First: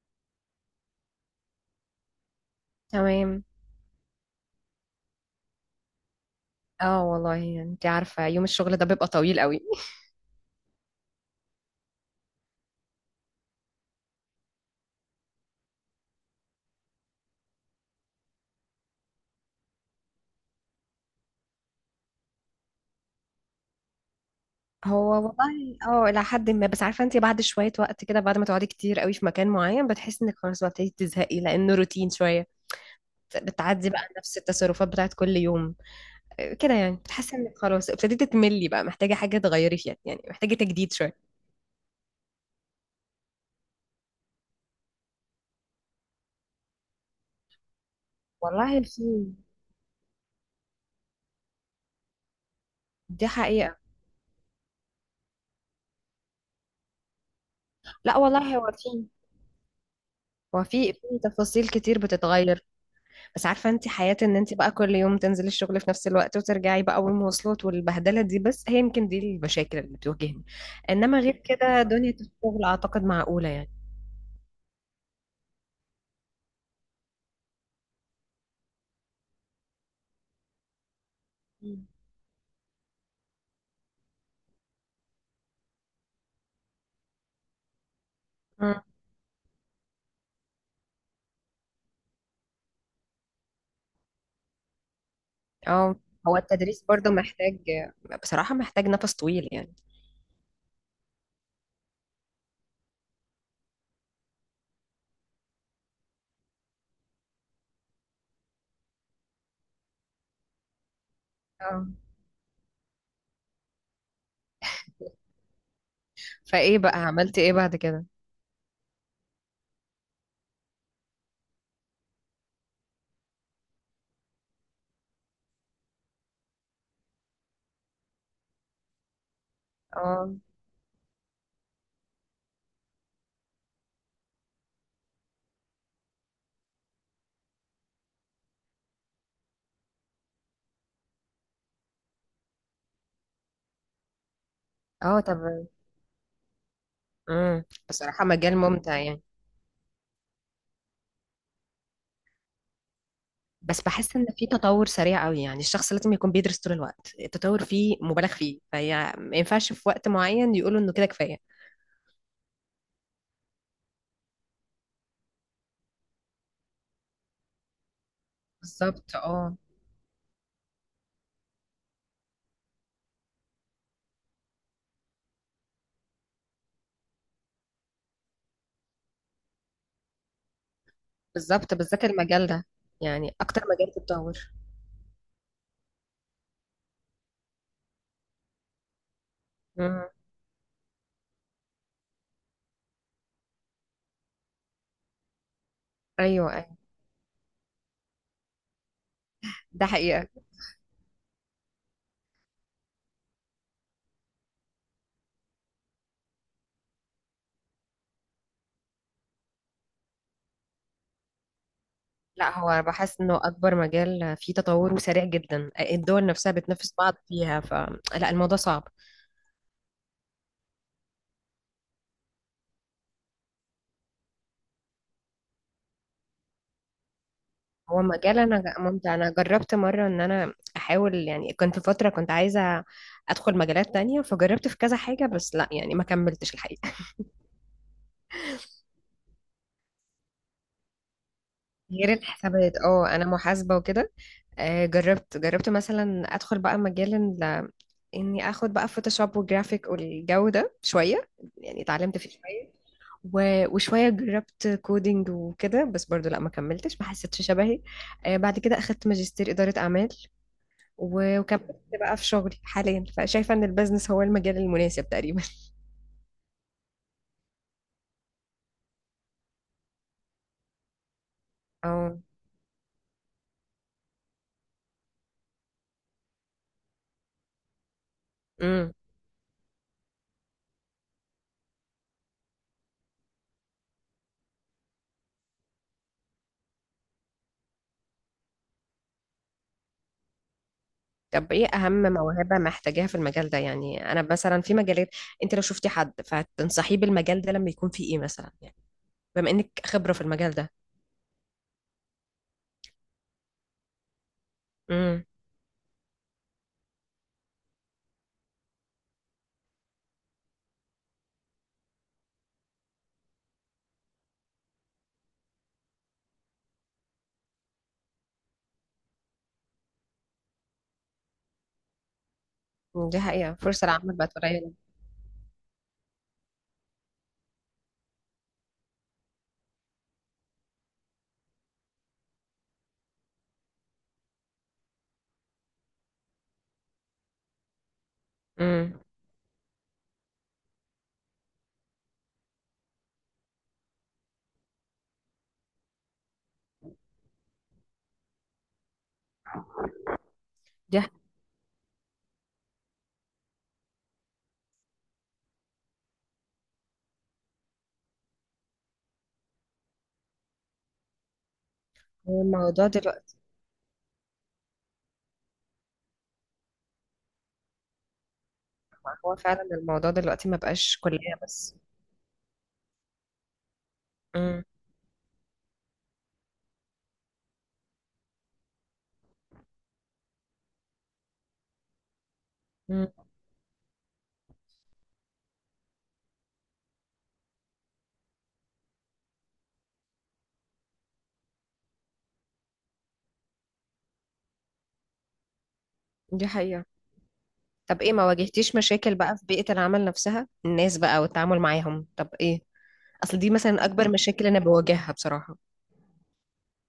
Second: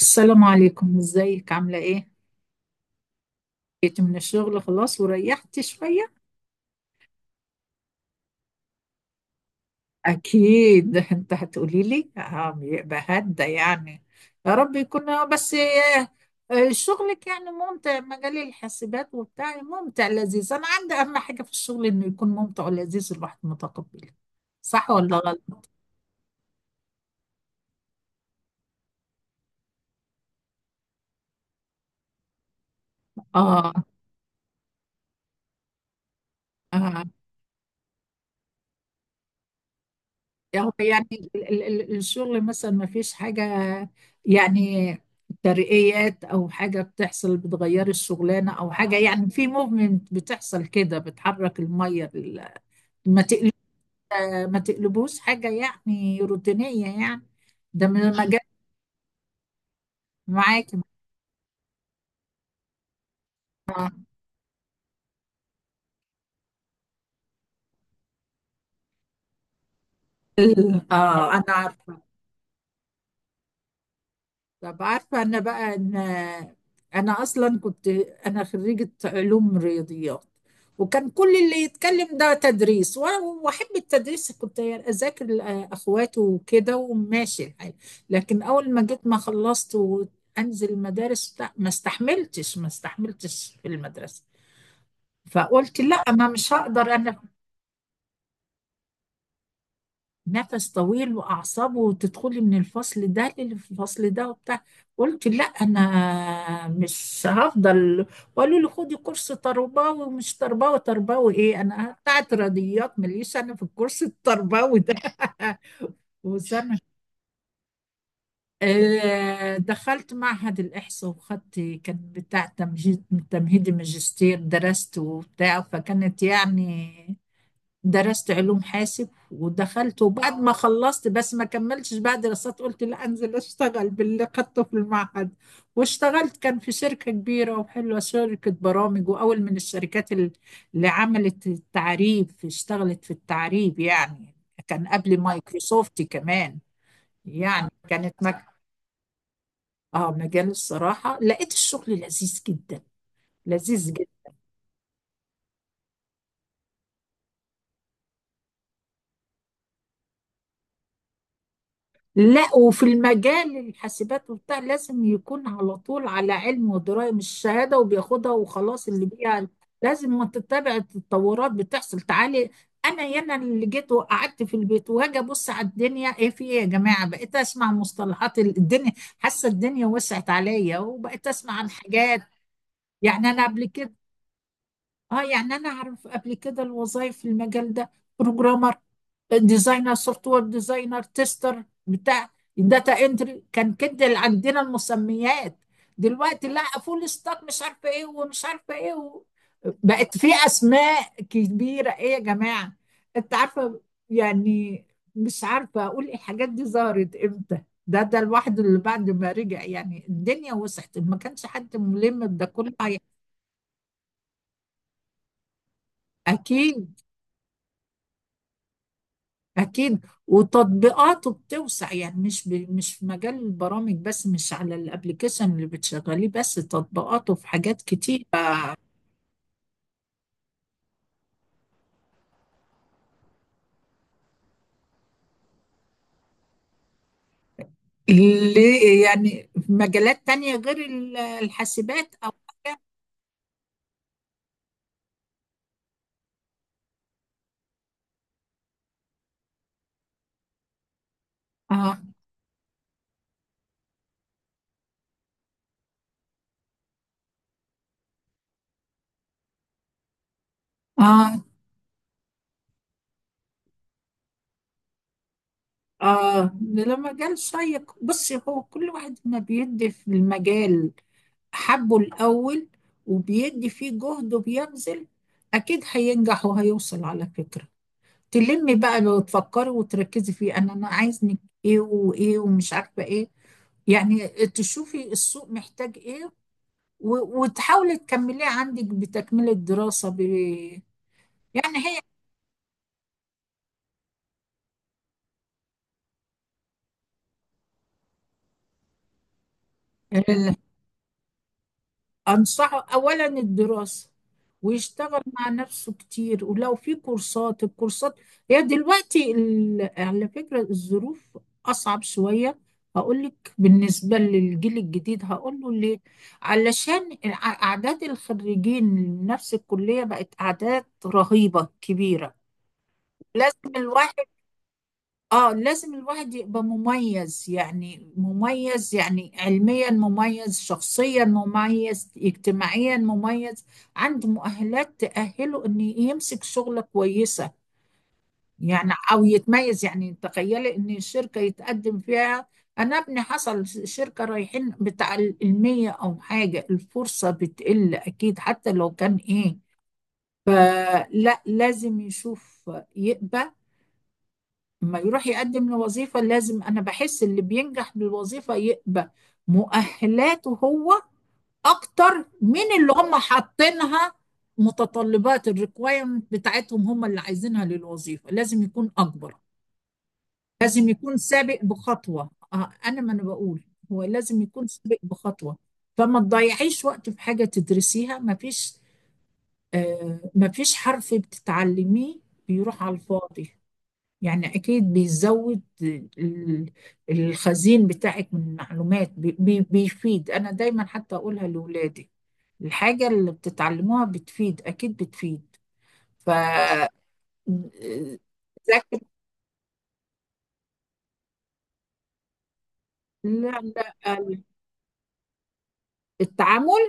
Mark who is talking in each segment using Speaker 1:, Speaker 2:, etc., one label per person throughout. Speaker 1: السلام عليكم، ازيك؟ عاملة ايه؟
Speaker 2: تمام.
Speaker 1: جيت من الشغل خلاص وريحت شوية؟
Speaker 2: اه، والله انت عارفة، يوم الشغل ده بيبقى طويل قوي.
Speaker 1: أكيد. انت هتقولي لي بيبقى هدى يعني. يا رب يكون آه، بس آه، آه، شغلك يعني ممتع، مجال الحاسبات وبتاع، ممتع لذيذ. أنا عندي أهم حاجة في الشغل إنه يكون ممتع ولذيذ، الواحد متقبله. صح
Speaker 2: هو
Speaker 1: ولا غلط؟
Speaker 2: والله الى حد ما، بس عارفة انت، بعد شوية وقت كده، بعد ما تقعدي كتير قوي في مكان معين بتحسي انك خلاص بتبتدي تزهقي لانه روتين شوية.
Speaker 1: آه.
Speaker 2: بتعدي بقى نفس التصرفات بتاعت كل يوم. كده يعني
Speaker 1: آه.
Speaker 2: بتحسي انك خلاص ابتديتي تملي، بقى محتاجة حاجة تغيري فيها، يعني محتاجة
Speaker 1: هو
Speaker 2: تجديد
Speaker 1: يعني
Speaker 2: شوية.
Speaker 1: الشغل مثلا ما فيش حاجة، يعني ترقيات أو حاجة بتحصل، بتغير الشغلانة أو
Speaker 2: والله
Speaker 1: حاجة،
Speaker 2: في.
Speaker 1: يعني في موفمنت بتحصل كده، بتحرك المية ما
Speaker 2: دي
Speaker 1: تقل-
Speaker 2: حقيقة.
Speaker 1: ما تقلبوش حاجة يعني روتينية يعني، ده من
Speaker 2: لا
Speaker 1: المجال
Speaker 2: والله هو في. هو
Speaker 1: معاكي.
Speaker 2: في تفاصيل كتير بتتغير. بس عارفة انت، حياة ان انت بقى كل يوم تنزلي الشغل في نفس الوقت وترجعي بقى، والمواصلات والبهدلة دي، بس هي يمكن دي المشاكل اللي بتواجهني. انما
Speaker 1: اه
Speaker 2: غير
Speaker 1: أنا
Speaker 2: كده
Speaker 1: عارفة.
Speaker 2: دنيا الشغل اعتقد معقولة يعني.
Speaker 1: طب عارفة أنا بقى إن، أنا أصلا كنت أنا خريجة علوم رياضيات. وكان كل اللي
Speaker 2: مم.
Speaker 1: يتكلم ده تدريس وأحب التدريس، كنت أذاكر أخواته وكده وماشي الحال. لكن أول ما
Speaker 2: مم.
Speaker 1: جيت ما خلصت وأنزل المدارس ما استحملتش في المدرسة. فقلت
Speaker 2: اه،
Speaker 1: لا، ما
Speaker 2: هو
Speaker 1: مش
Speaker 2: التدريس
Speaker 1: هقدر
Speaker 2: برضه
Speaker 1: أنا.
Speaker 2: محتاج. بصراحة محتاج نفس طويل يعني.
Speaker 1: نفس طويل واعصابه، وتدخلي من الفصل ده للفصل ده وبتاع. قلت لا، انا مش هفضل. وقالوا لي خدي كورس تربوي، ومش تربوي، تربوي ايه؟
Speaker 2: اه،
Speaker 1: انا بتاعت رياضيات، ماليش انا في الكورس التربوي ده. وسنه.
Speaker 2: فايه بقى عملتي ايه بعد كده؟
Speaker 1: دخلت معهد الإحصاء وخدت، كان بتاع تمهيدي ماجستير، درست وبتاع، فكانت يعني درست علوم حاسب. ودخلت وبعد
Speaker 2: اه.
Speaker 1: ما خلصت بس ما كملتش بقى دراسات، قلت لا انزل اشتغل باللي خدته في المعهد. واشتغلت كان في شركة كبيرة وحلوة، شركة برامج، واول من الشركات اللي عملت التعريب، اشتغلت في التعريب يعني. كان قبل
Speaker 2: اه، طب.
Speaker 1: مايكروسوفت كمان،
Speaker 2: امم.
Speaker 1: يعني كانت
Speaker 2: بصراحة
Speaker 1: مك...
Speaker 2: مجال ممتع يعني.
Speaker 1: اه، مجال الصراحة لقيت الشغل لذيذ جدا،
Speaker 2: بس
Speaker 1: لذيذ
Speaker 2: بحس
Speaker 1: جدا.
Speaker 2: ان في تطور سريع قوي، يعني الشخص لازم يكون بيدرس طول الوقت، التطور فيه مبالغ فيه، فهي ما ينفعش في وقت معين يقولوا انه كده كفاية.
Speaker 1: لا، وفي المجال الحاسبات وبتاع لازم يكون على طول على علم ودراية، مش شهادة وبياخدها وخلاص اللي
Speaker 2: بالظبط
Speaker 1: بيها،
Speaker 2: اه.
Speaker 1: لازم ما تتبع التطورات بتحصل تعالي. انا يانا اللي جيت وقعدت في البيت وهاجي ابص على الدنيا ايه في ايه يا جماعة، بقيت اسمع مصطلحات الدنيا، حاسة الدنيا وسعت عليا وبقيت اسمع عن
Speaker 2: بالظبط بالذات
Speaker 1: حاجات.
Speaker 2: المجال ده.
Speaker 1: يعني
Speaker 2: يعني
Speaker 1: انا
Speaker 2: اكتر
Speaker 1: قبل كده،
Speaker 2: مجال تتطور.
Speaker 1: اه يعني انا اعرف قبل كده الوظائف في المجال ده: بروجرامر، ديزاينر،
Speaker 2: مم.
Speaker 1: سوفت وير ديزاينر، تيستر بتاع، داتا انتري، كان كده اللي عندنا المسميات. دلوقتي
Speaker 2: ايوه
Speaker 1: لا،
Speaker 2: ايوه.
Speaker 1: فول ستاك، مش عارفه ايه ومش عارفه ايه و...
Speaker 2: ده
Speaker 1: بقت في
Speaker 2: حقيقة.
Speaker 1: اسماء كبيره، ايه يا جماعه؟ انت عارفه يعني، مش عارفه اقول إيه الحاجات دي ظهرت امتى. ده الواحد اللي بعد ما رجع، يعني الدنيا وسعت، ما كانش حد ملم بده
Speaker 2: لا، هو
Speaker 1: كله
Speaker 2: أنا بحس انه اكبر مجال فيه تطور وسريع جدا، الدول نفسها بتنافس
Speaker 1: أكيد.
Speaker 2: بعض فيها، فلا الموضوع صعب.
Speaker 1: أكيد، وتطبيقاته بتوسع، يعني مش ب... مش في مجال البرامج بس، مش على الابليكيشن اللي بتشغليه بس، تطبيقاته في حاجات
Speaker 2: هو
Speaker 1: كتير.
Speaker 2: مجال انا ممتع، انا جربت مرة ان انا احاول يعني، كنت فترة كنت عايزة ادخل مجالات تانية، فجربت في كذا حاجة، بس لا يعني ما كملتش الحقيقة.
Speaker 1: اللي يعني في مجالات تانية غير
Speaker 2: غير
Speaker 1: الحاسبات أو...
Speaker 2: الحسابات، اه انا محاسبة وكده. جربت مثلا ادخل بقى مجال، اني اخد بقى فوتوشوب وجرافيك والجو ده شويه، يعني
Speaker 1: آه.
Speaker 2: اتعلمت فيه شويه. وشويه جربت كودينج وكده، بس برضو لا ما كملتش ما حسيتش شبهي. بعد كده اخدت ماجستير اداره اعمال.
Speaker 1: آه.
Speaker 2: وكملت بقى في شغلي حاليا، فشايفه ان البيزنس هو المجال المناسب تقريبا
Speaker 1: آه، ده مجال شيق. بصي، هو كل واحد ما بيدي في المجال حبه
Speaker 2: اه.
Speaker 1: الأول وبيدي فيه جهد وبيبذل، أكيد هينجح وهيوصل على فكرة. تلمي
Speaker 2: امم.
Speaker 1: بقى لو تفكري وتركزي فيه، انا عايز منك ايه وايه ومش عارفه ايه، يعني تشوفي السوق محتاج ايه وتحاولي تكمليه عندك، بتكمله دراسه ب...
Speaker 2: طب ايه
Speaker 1: يعني
Speaker 2: اهم موهبه محتاجاها في المجال ده؟ يعني انا مثلا في مجالات، انت لو شفتي حد فتنصحيه بالمجال ده لما يكون فيه ايه مثلا؟ يعني بما انك خبره في المجال
Speaker 1: هي
Speaker 2: ده.
Speaker 1: أنصحه أولا الدراسة، ويشتغل
Speaker 2: امم.
Speaker 1: مع نفسه كتير، ولو في كورسات، الكورسات. هي دلوقتي على فكرة الظروف أصعب شوية، هقول لك. بالنسبة للجيل الجديد هقول له ليه: علشان أعداد الخريجين من نفس الكلية بقت أعداد رهيبة كبيرة.
Speaker 2: دي حقيقه،
Speaker 1: لازم
Speaker 2: فرصه العمل
Speaker 1: الواحد،
Speaker 2: بقت قليله.
Speaker 1: اه لازم الواحد يبقى مميز، يعني مميز يعني، علميا مميز، شخصيا مميز، اجتماعيا مميز، عنده مؤهلات تأهله ان يمسك شغلة كويسة، يعني
Speaker 2: امم.
Speaker 1: او يتميز. يعني تخيلي ان الشركة يتقدم فيها، انا ابني حصل شركة رايحين بتاع المية او حاجة، الفرصة بتقل اكيد حتى لو كان ايه.
Speaker 2: دي حقيقة.
Speaker 1: فلا، لازم يشوف يقبل، ما يروح يقدم لوظيفة لازم، أنا بحس اللي بينجح بالوظيفة يبقى مؤهلاته هو أكتر
Speaker 2: هو
Speaker 1: من
Speaker 2: الموضوع
Speaker 1: اللي هم
Speaker 2: دلوقتي.
Speaker 1: حاطينها، متطلبات الريكوايرمنت بتاعتهم هم اللي عايزينها للوظيفة، لازم يكون أكبر.
Speaker 2: هو فعلا الموضوع دلوقتي ما
Speaker 1: لازم
Speaker 2: بقاش
Speaker 1: يكون
Speaker 2: كلية
Speaker 1: سابق
Speaker 2: بس.
Speaker 1: بخطوة، أنا ما أنا بقول هو لازم
Speaker 2: امم.
Speaker 1: يكون سابق بخطوة. فما تضيعيش وقت في حاجة تدرسيها ما فيش، آه ما فيش حرف بتتعلميه بيروح على
Speaker 2: امم.
Speaker 1: الفاضي، يعني أكيد بيزود الخزين بتاعك من معلومات، بيفيد. أنا دايما حتى أقولها لأولادي: الحاجة اللي بتتعلموها بتفيد، أكيد بتفيد. ف...
Speaker 2: دي حقيقة. طب ايه؟ ما واجهتيش
Speaker 1: ذاك-
Speaker 2: مشاكل بقى في بيئة العمل نفسها، الناس بقى والتعامل معاهم؟ طب ايه؟ اصل
Speaker 1: لا
Speaker 2: دي مثلا
Speaker 1: لا،
Speaker 2: اكبر مشاكل انا بواجهها بصراحة.
Speaker 1: التعامل،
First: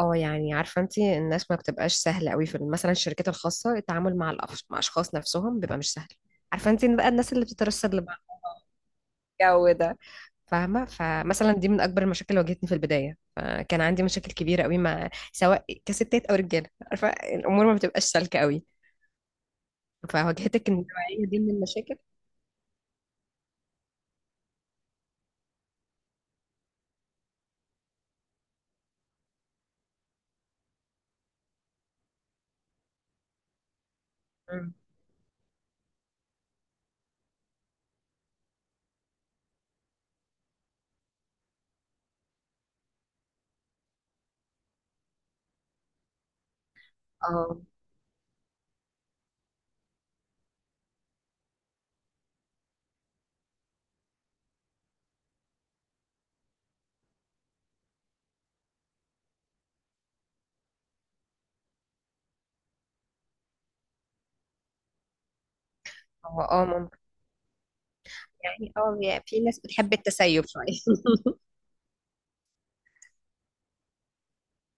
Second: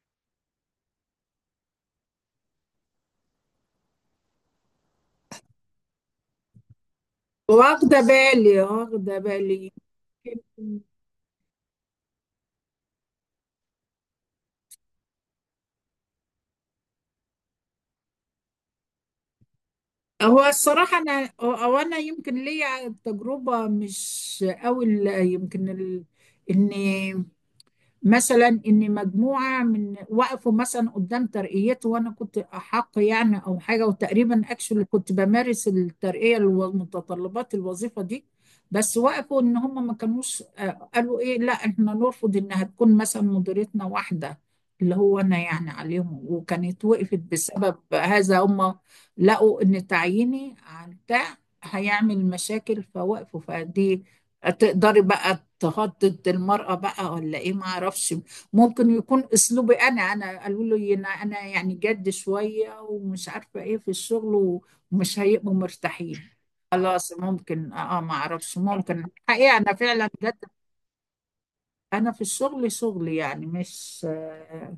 Speaker 2: اه، يعني عارفة انت، الناس ما بتبقاش سهلة قوي، في مثلا الشركات الخاصة التعامل مع مع اشخاص نفسهم بيبقى مش سهل. عارفة انت بقى، الناس اللي بتترصد
Speaker 1: واخدة
Speaker 2: لبعض،
Speaker 1: بالي واخدة بالي،
Speaker 2: الجو ده،
Speaker 1: يمكن-
Speaker 2: فاهمة. فمثلا دي من أكبر المشاكل اللي واجهتني في البداية، فكان عندي مشاكل كبيرة قوي مع، سواء كستات أو رجالة، عارفة الأمور ما بتبقاش سالكة قوي.
Speaker 1: هو
Speaker 2: فواجهتك
Speaker 1: الصراحة
Speaker 2: النوعية
Speaker 1: أنا
Speaker 2: دي من
Speaker 1: أو أو أنا
Speaker 2: المشاكل؟
Speaker 1: يمكن ليا تجربة مش أوي يمكن ال... إني مثلا ان مجموعه من وقفوا مثلا قدام ترقيته وانا كنت احق، يعني او حاجه، وتقريبا
Speaker 2: مم.
Speaker 1: اكشلي كنت بمارس الترقيه والمتطلبات الوظيفه دي، بس وقفوا ان هم ما كانوش قالوا ايه لا، احنا نرفض انها تكون مثلا مديرتنا، واحده اللي هو انا يعني عليهم، وكانت وقفت
Speaker 2: اه.
Speaker 1: بسبب هذا هم. لقوا ان تعييني على بتاع هيعمل مشاكل فوقفوا، فدي. تقدري بقى تهدد المرأة بقى ولا ايه، ما اعرفش. ممكن يكون اسلوبي، انا قالوا لي انا يعني جد شوية، ومش عارفة ايه في الشغل، ومش هيبقوا مرتاحين.
Speaker 2: هو ممكن.
Speaker 1: خلاص، ممكن اه، ما اعرفش،
Speaker 2: يعني
Speaker 1: ممكن
Speaker 2: في
Speaker 1: حقيقة
Speaker 2: ناس
Speaker 1: انا
Speaker 2: بتحب
Speaker 1: فعلا جد.
Speaker 2: التسيب شوية.
Speaker 1: انا في الشغل شغل يعني مش،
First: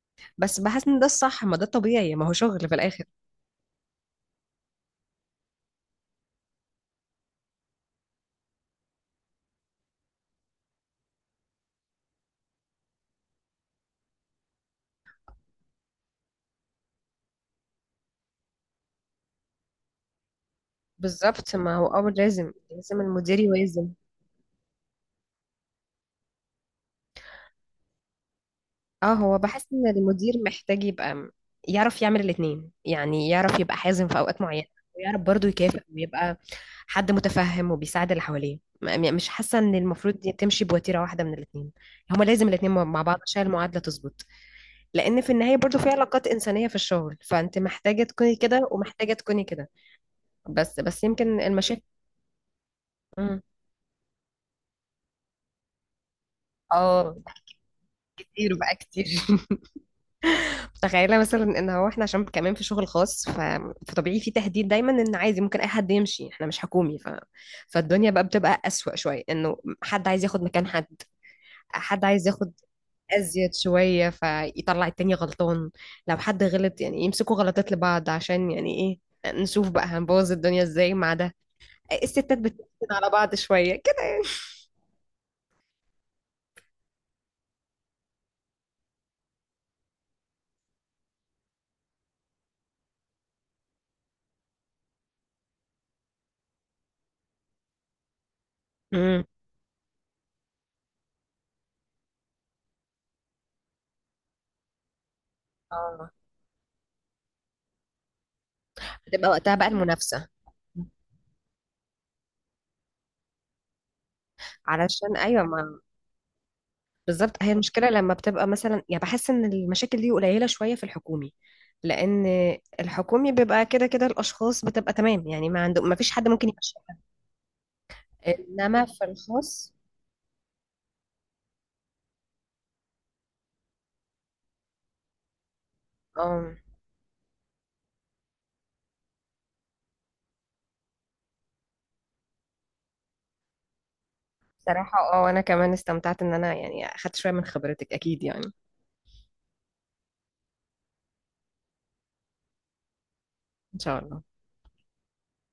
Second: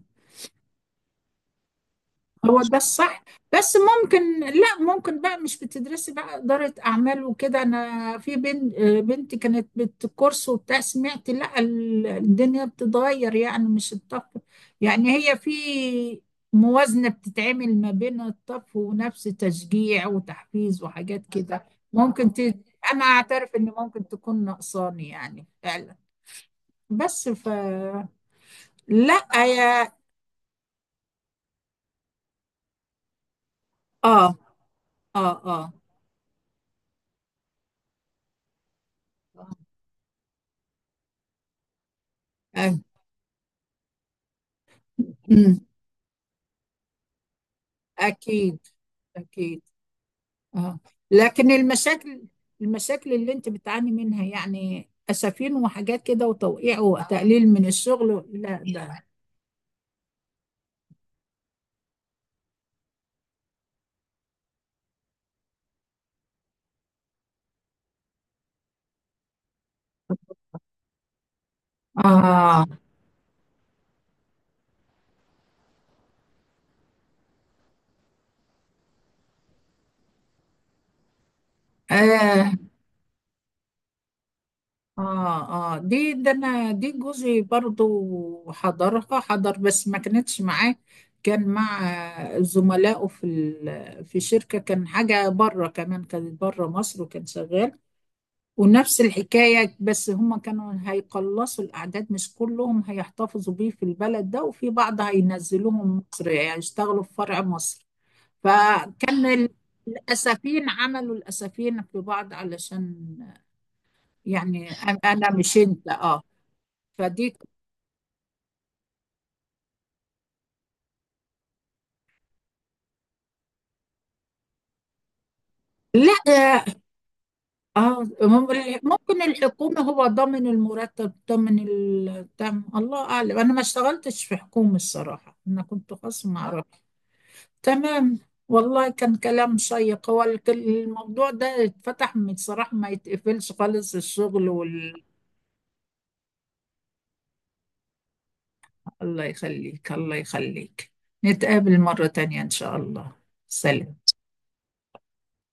Speaker 2: بس بحس ان ده الصح، ما ده طبيعي، ما هو
Speaker 1: هو
Speaker 2: شغل في
Speaker 1: ده
Speaker 2: الآخر.
Speaker 1: الصح. بس ممكن لا، ممكن بقى مش بتدرسي بقى إدارة أعمال وكده، أنا في بنت، بنتي كانت بالكورس وبتاع سمعت لا، الدنيا بتتغير يعني مش الطف، يعني هي في موازنة بتتعمل ما بين الطف ونفس تشجيع وتحفيز وحاجات
Speaker 2: بالظبط،
Speaker 1: كده.
Speaker 2: ما هو
Speaker 1: ممكن ت...
Speaker 2: لازم
Speaker 1: أنا
Speaker 2: المدير
Speaker 1: أعترف إن
Speaker 2: يوازن.
Speaker 1: ممكن تكون نقصاني يعني فعلا، بس ف
Speaker 2: اه،
Speaker 1: لا
Speaker 2: هو بحس ان
Speaker 1: يا...
Speaker 2: المدير محتاج يبقى يعرف يعمل الاتنين، يعني يعرف يبقى حازم في
Speaker 1: آه.
Speaker 2: اوقات معينة، ويعرف
Speaker 1: آه.
Speaker 2: برضه
Speaker 1: آه.
Speaker 2: يكافئ ويبقى حد متفهم وبيساعد اللي حواليه. مش حاسة ان المفروض دي تمشي بوتيرة واحدة من الاتنين، هما لازم الاتنين
Speaker 1: آه.
Speaker 2: مع بعض عشان المعادلة تظبط. لان في النهاية
Speaker 1: أمم.
Speaker 2: برضه في علاقات انسانية في الشغل، فانت محتاجة تكوني
Speaker 1: أكيد.
Speaker 2: كده ومحتاجة تكوني
Speaker 1: أكيد.
Speaker 2: كده.
Speaker 1: اه،
Speaker 2: بس يمكن
Speaker 1: لكن
Speaker 2: المشاكل.
Speaker 1: المشاكل، المشاكل اللي
Speaker 2: مم.
Speaker 1: أنت بتعاني منها يعني أسفين وحاجات كده وتوقيع
Speaker 2: اه.
Speaker 1: وتقليل من الشغل،
Speaker 2: كتير
Speaker 1: لا
Speaker 2: بقى
Speaker 1: ده.
Speaker 2: كتير تخيلي مثلا ان هو احنا عشان كمان في شغل خاص، فطبيعي في تهديد دايما ان عادي ممكن اي حد يمشي، احنا مش حكومي، فالدنيا بقى بتبقى اسوأ شويه، انه حد عايز ياخد مكان حد. حد عايز ياخد
Speaker 1: آه.
Speaker 2: ازيد شويه، فيطلع التاني غلطان. لو حد غلط يعني، يمسكوا غلطات لبعض عشان يعني ايه، نشوف بقى هنبوظ الدنيا ازاي مع ده. الستات
Speaker 1: آه.
Speaker 2: بتقفل على بعض شويه كده.
Speaker 1: آه. آه. دي ده، أنا دي جوزي برضو حضرها، حضر بس ما كانتش معاه، كان مع زملائه في في شركة، كان حاجة بره كمان، كانت بره مصر وكان شغال. ونفس
Speaker 2: امم.
Speaker 1: الحكاية، بس هما كانوا هيقلصوا الأعداد، مش كلهم هيحتفظوا بيه في البلد ده، وفي بعض هينزلوهم
Speaker 2: اه،
Speaker 1: مصر يعني يشتغلوا في فرع مصر. فكان
Speaker 2: بتبقى وقتها بقى المنافسه.
Speaker 1: الأسفين، عملوا الأسفين في بعض علشان، يعني أنا
Speaker 2: علشان،
Speaker 1: أنا
Speaker 2: ايوه.
Speaker 1: مش أنت أه، فدي.
Speaker 2: بالظبط، هي المشكلة لما بتبقى مثلا، يعني بحس ان المشاكل دي قليلة شوية في الحكومي، لان الحكومي بيبقى كده كده، الاشخاص بتبقى تمام يعني، ما فيش حد ممكن
Speaker 1: لا،
Speaker 2: يمشيها.
Speaker 1: اه
Speaker 2: انما في
Speaker 1: ممكن
Speaker 2: الخاص.
Speaker 1: الحكومة هو ضامن المرتب ضامن التم، الله أعلم، أنا ما اشتغلتش في حكومة الصراحة، أنا كنت خاص، ما
Speaker 2: اه.
Speaker 1: أعرف. تمام. والله كان كلام شيق، هو الموضوع ده اتفتح من صراحة ما يتقفلش خالص، الشغل
Speaker 2: بصراحة،
Speaker 1: وال...
Speaker 2: انا كمان استمتعت ان انا يعني اخدت شوية من خبرتك، اكيد يعني.
Speaker 1: الله يخليك، الله يخليك. نتقابل مرة تانية إن شاء الله.
Speaker 2: ان
Speaker 1: سلام.
Speaker 2: شاء الله.